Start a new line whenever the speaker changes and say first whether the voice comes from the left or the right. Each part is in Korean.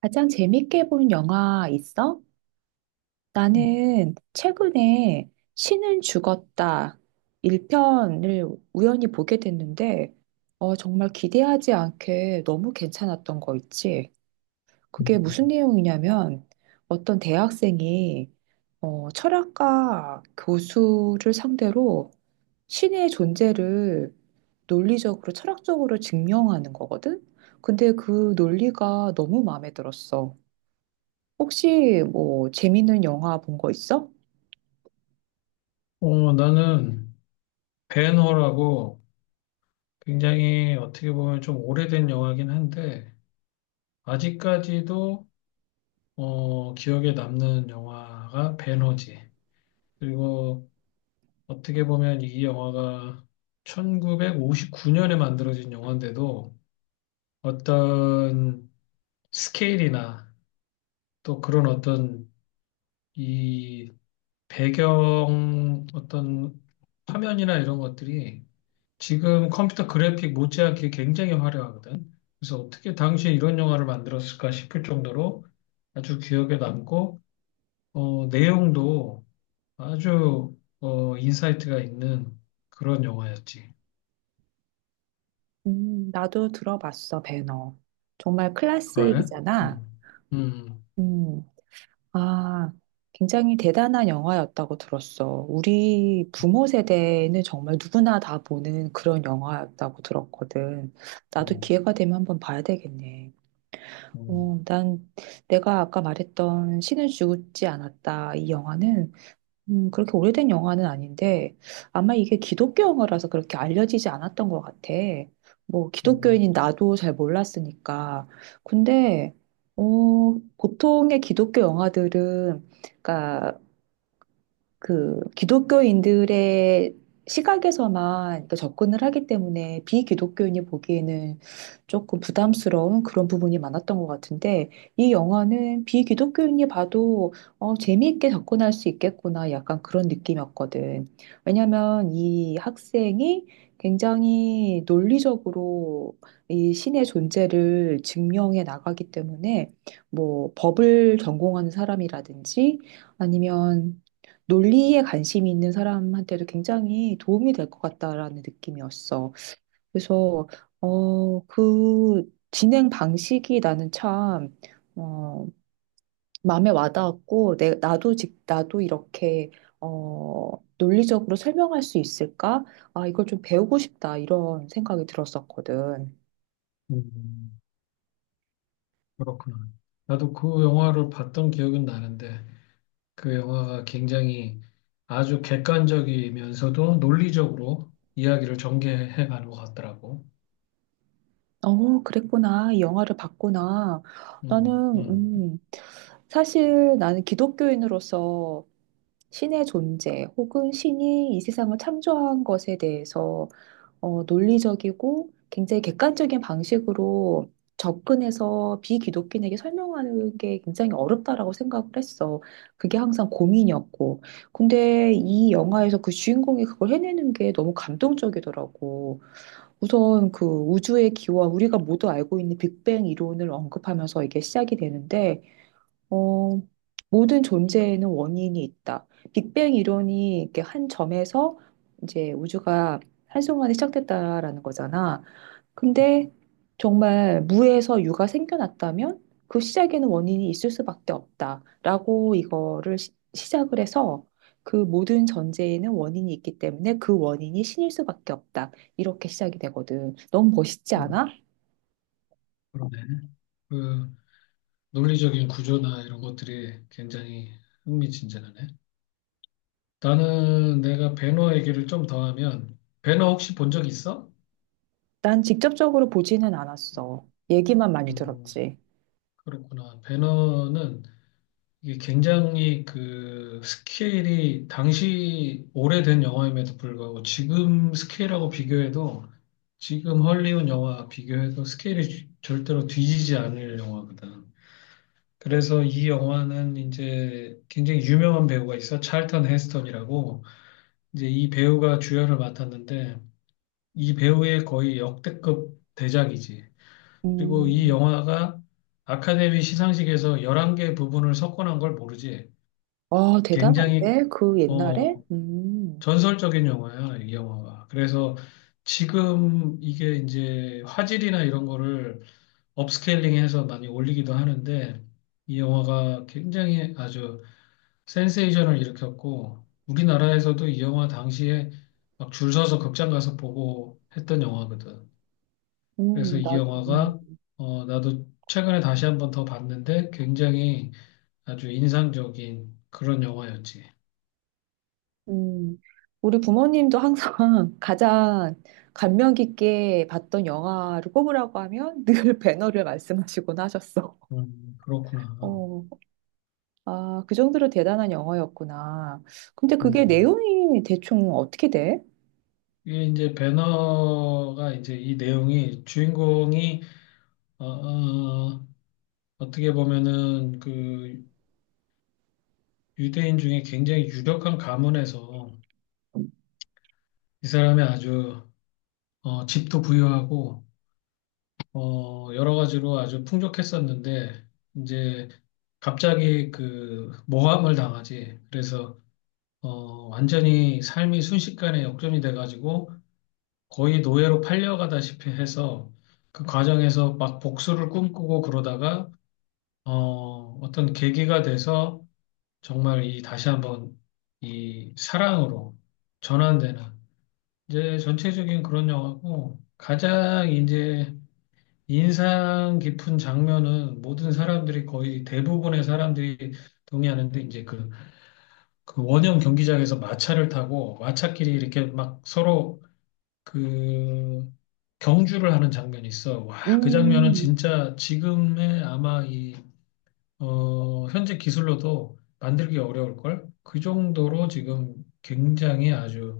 right: 가장 재밌게 본 영화 있어?
left: 음.
right: 나는 최근에 신은 죽었다 1편을 우연히 보게 됐는데, 정말 기대하지 않게 너무 괜찮았던 거 있지. 그게 무슨 내용이냐면 어떤 대학생이 철학과 교수를 상대로 신의 존재를 논리적으로 철학적으로 증명하는 거거든? 근데 그 논리가 너무 마음에 들었어. 혹시 뭐 재밌는 영화 본 거 있어?
left: 나는 벤허라고 굉장히 어떻게 보면 좀 오래된 영화긴 한데, 아직까지도 기억에 남는 영화가 벤허지. 그리고 어떻게 보면 이 영화가 1959년에 만들어진 영화인데도 어떤 스케일이나 또 그런 어떤 이 배경 어떤 화면이나 이런 것들이 지금 컴퓨터 그래픽 못지않게 굉장히 화려하거든. 그래서 어떻게 당시에 이런 영화를 만들었을까 싶을 정도로 아주 기억에 남고, 내용도 인사이트가 있는 그런 영화였지.
right: 나도 들어봤어, 배너. 정말
left: 그래?
right: 클래식이잖아.
left: 음, 음,
right: 음, 아, 굉장히 대단한 영화였다고 들었어. 우리 부모 세대는 정말 누구나 다 보는 그런 영화였다고 들었거든. 나도
left: 음,
right: 기회가 되면 한번 봐야 되겠네.
left: 음,
right: 난 내가 아까 말했던 신은 죽지 않았다. 이 영화는 그렇게 오래된 영화는 아닌데, 아마 이게 기독교 영화라서 그렇게 알려지지 않았던 것 같아. 뭐,
left: 음,
right: 기독교인인 나도 잘 몰랐으니까. 근데, 보통의 기독교 영화들은, 그러니까 그 기독교인들의 시각에서만 또 접근을 하기 때문에 비기독교인이 보기에는 조금 부담스러운 그런 부분이 많았던 것 같은데 이 영화는 비기독교인이 봐도 재미있게 접근할 수 있겠구나 약간 그런 느낌이었거든. 왜냐하면 이 학생이 굉장히 논리적으로 이 신의 존재를 증명해 나가기 때문에 뭐 법을 전공하는 사람이라든지 아니면 논리에 관심이 있는 사람한테도 굉장히 도움이 될 것 같다라는 느낌이었어. 그래서, 그 진행 방식이 나는 참, 어, 마음에 와닿았고, 나도 나도 이렇게, 어, 논리적으로 설명할 수 있을까? 아, 이걸 좀 배우고 싶다, 이런 생각이 들었었거든.
left: 음. 그렇구나. 나도 그 영화를 봤던 기억은 나는데, 그 영화가 굉장히 아주 객관적이면서도 논리적으로 이야기를 전개해 가는 것 같더라고.
right: 어, 그랬구나. 이 영화를 봤구나. 나는,
left: 음, 음,
right: 음, 사실 나는 기독교인으로서 신의 존재 혹은 신이 이 세상을 창조한 것에 대해서 논리적이고 굉장히 객관적인 방식으로 접근해서 비기독교인에게 설명하는 게 굉장히 어렵다라고 생각을 했어. 그게 항상 고민이었고. 근데 이 영화에서 그 주인공이 그걸 해내는 게 너무 감동적이더라고. 우선 그 우주의 기원, 우리가 모두 알고 있는 빅뱅 이론을 언급하면서 이게 시작이 되는데 어, 모든 존재에는 원인이 있다. 빅뱅 이론이 이렇게 한 점에서 이제 우주가 한순간에 시작됐다라는 거잖아. 근데 정말 무에서 유가 생겨났다면 그 시작에는 원인이 있을 수밖에 없다라고 이거를 시작을 해서 그 모든 존재에는 원인이 있기 때문에 그 원인이 신일 수밖에 없다. 이렇게 시작이 되거든. 너무 멋있지
left: 음,
right: 않아?
left: 그러네. 그 논리적인 구조나 이런 것들이 굉장히 흥미진진하네. 나는 내가 배너 얘기를 좀 더 하면 배너 혹시 본 적 있어?
right: 난 직접적으로 보지는 않았어. 얘기만 많이
left: 음,
right: 들었지.
left: 그렇구나. 배너는 이게 굉장히 그 스케일이 당시 오래된 영화임에도 불구하고 지금 스케일하고 비교해도 지금 헐리우드 영화 비교해도 스케일이 절대로 뒤지지 않을 영화거든. 그래서 이 영화는 이제 굉장히 유명한 배우가 있어. 찰턴 헤스턴이라고. 이제 이 배우가 주연을 맡았는데 이 배우의 거의 역대급 대작이지. 그리고 이
right: 음.
left: 영화가 아카데미 시상식에서 11개 부분을 석권한 걸 모르지.
right: 아,
left: 굉장히
right: 대단한데? 그 옛날에?
left: 어 전설적인 영화야, 이 영화가. 그래서 지금 이게 이제 화질이나 이런 거를 업스케일링해서 많이 올리기도 하는데 이 영화가 굉장히 아주 센세이션을 일으켰고 우리나라에서도 이 영화 당시에 막 줄 서서 극장 가서 보고 했던 영화거든. 그래서 이
right: 나, 음,
left: 영화가 나도 최근에 다시 한번 더 봤는데 굉장히 아주 인상적인 그런 영화였지.
right: 음. 우리 부모님도 항상 가장 감명 깊게 봤던 영화를 꼽으라고 하면 늘 배너를 말씀하시곤 하셨어. 어,
left: 그렇구나.
right: 아, 그 정도로 대단한 영화였구나. 근데 그게
left: 음.
right: 내용이 대충 어떻게 돼?
left: 이게 이제 배너가 이제 이 내용이 주인공이 어, 어, 어떻게 보면은 그 유대인 중에 굉장히 유력한 가문에서 이 사람이 아주 집도 부유하고, 여러 가지로 아주 풍족했었는데, 이제 갑자기 그 모함을 당하지. 그래서, 완전히 삶이 순식간에 역전이 돼가지고 거의 노예로 팔려가다시피 해서 그 과정에서 막 복수를 꿈꾸고 그러다가, 어떤 계기가 돼서 정말 이 다시 한번 이 사랑으로 전환되는 이제 전체적인 그런 영화고 가장 이제 인상 깊은 장면은 모든 사람들이 거의 대부분의 사람들이 동의하는데 이제 그, 그 원형 경기장에서 마차를 타고 마차끼리 이렇게 막 서로 그 경주를 하는 장면이 있어. 와, 그 장면은
right: 음,
left: 진짜 지금의 아마 이, 현재 기술로도 만들기 어려울걸? 그 정도로 지금 굉장히 아주,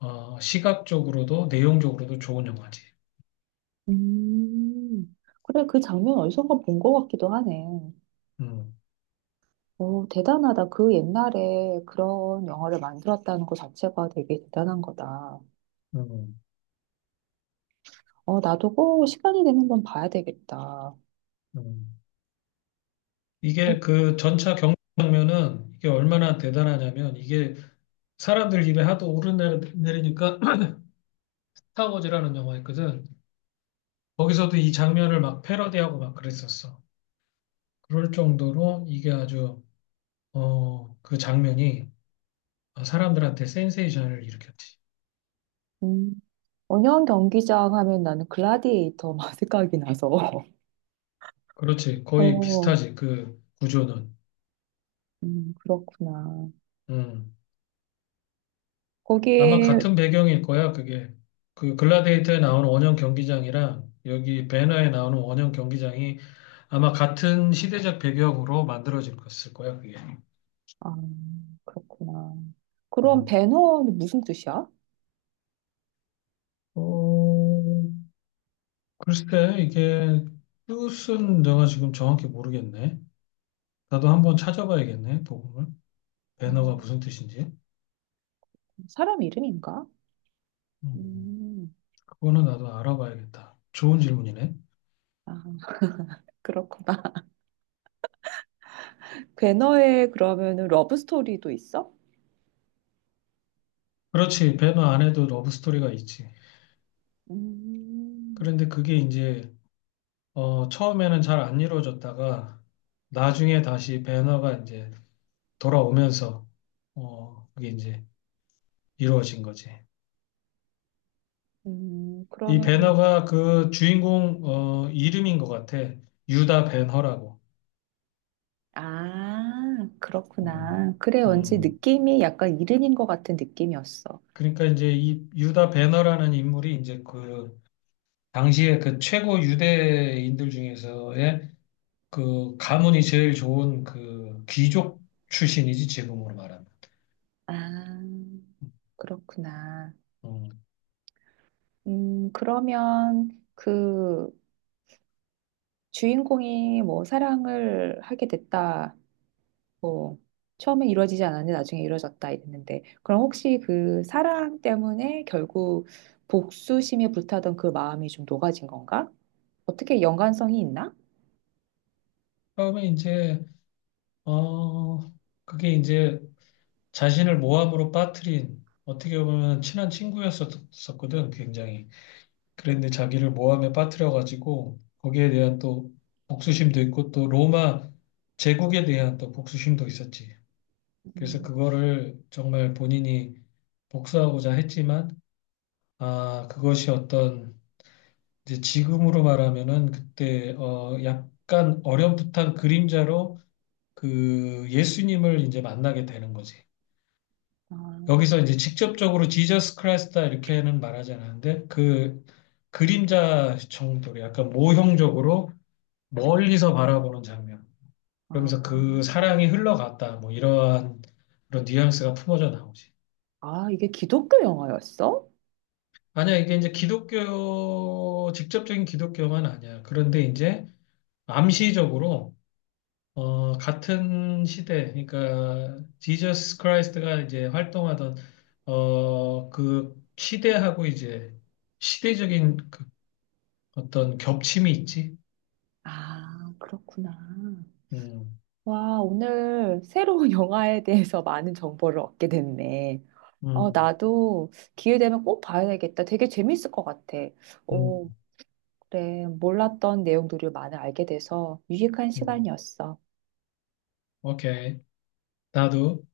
left: 시각적으로도 내용적으로도 좋은 영화지.
right: 음. 그래, 그 장면 어디선가 본 것 같기도 하네.
left: 음,
right: 오, 대단하다. 그 옛날에 그런 영화를 만들었다는 것 자체가 되게 대단한 거다.
left: 음,
right: 어, 나도 꼭 시간이 되는 건 봐야 되겠다.
left: 음.
right: 어,
left: 이게 그 전차 경장면은 이게 얼마나 대단하냐면 이게 사람들 입에 하도 오르내리니까 스타워즈라는 영화 있거든. 거기서도 이 장면을 막 패러디하고 막 그랬었어. 그럴 정도로 이게 아주 그 장면이 사람들한테 센세이션을 일으켰지.
right: 음, 원형 경기장 하면 나는 글라디에이터만 생각이 나서.
left: 그렇지. 거의
right: 어,
left: 비슷하지. 그 구조는.
right: 그렇구나.
left: 음. 아마
right: 거기에,
left: 같은 배경일 거야. 그게 그 글라데이터에 나오는 원형 경기장이랑 여기 배너에 나오는 원형 경기장이 아마 같은 시대적 배경으로 만들어질 것일 거야, 그게.
right: 아, 그렇구나. 그럼
left: 음.
right: 배너는 무슨 뜻이야?
left: 어, 글쎄, 이게 뜻은 내가 지금 정확히 모르겠네. 나도 한번 찾아봐야겠네, 복음을. 배너가
right: 음,
left: 무슨 뜻인지.
right: 사람 이름인가?
left: 음,
right: 음,
left: 그거는 나도 알아봐야겠다. 좋은 질문이네.
right: 아, 그렇구나. 배너에 그러면은 러브 스토리도 있어?
left: 그렇지, 배너 안에도 러브 스토리가 있지.
right: 음.
left: 그런데 그게 이제, 처음에는 잘 안 이루어졌다가, 나중에 다시 배너가 이제 돌아오면서, 그게 이제 이루어진 거지. 이
right: 그러면,
left: 배너가 그 주인공 이름인 것 같아. 유다 배너라고.
right: 아,
left: 음,
right: 그렇구나. 그래, 왠지
left: 음.
right: 느낌이 약간 이른인 것 같은 느낌이었어.
left: 그러니까 이제 이 유다 배너라는 인물이 이제 그 당시에 그 최고 유대인들 중에서의 그 가문이 제일 좋은 그 귀족 출신이지 지금으로 말하면.
right: 아, 그렇구나.
left: 음.
right: 그러면 그 주인공이 뭐 사랑을 하게 됐다. 뭐, 처음에 이루어지지 않았는데 나중에 이루어졌다 이랬는데, 그럼 혹시 그 사랑 때문에 결국 복수심에 불타던 그 마음이 좀 녹아진 건가? 어떻게 연관성이 있나?
left: 그에 이제 어 그게 이제 자신을 모함으로 빠뜨린 어떻게 보면 친한 친구였었거든 굉장히. 그랬는데 자기를 모함에 빠뜨려가지고 거기에 대한 또 복수심도 있고 또 로마 제국에 대한 또 복수심도 있었지. 그래서
right: 음,
left: 그거를 정말 본인이 복수하고자 했지만 아 그것이 어떤 이제 지금으로 말하면은 그때 약간 어렴풋한 그림자로 그 예수님을 이제 만나게 되는 거지.
right: 아,
left: 여기서 이제 직접적으로 지저스 크라이스다 이렇게는 말하지 않았는데 그 그림자 정도로 약간 모형적으로 멀리서 바라보는 장면.
right: 아.
left: 그러면서 그 사랑이 흘러갔다. 뭐 이러한 그런 뉘앙스가 품어져 나오지.
right: 아, 이게 기독교 영화였어?
left: 아니야, 이게 이제 기독교, 직접적인 기독교만 아니야. 그런데 이제 암시적으로 같은 시대, 그러니까 지저스 크라이스트가 이제 활동하던 그 시대하고 이제 시대적인 그 어떤 겹침이 있지.
right: 아, 그렇구나.
left: 음,
right: 와, 오늘 새로운 영화에 대해서 많은 정보를 얻게 됐네. 어,
left: 음,
right: 나도 기회 되면 꼭 봐야 되겠다. 되게 재밌을 것 같아. 오,
left: 음,
right: 그래. 몰랐던 내용들을 많이 알게 돼서 유익한
left: 음.
right: 시간이었어.
left: 오케이. 나도.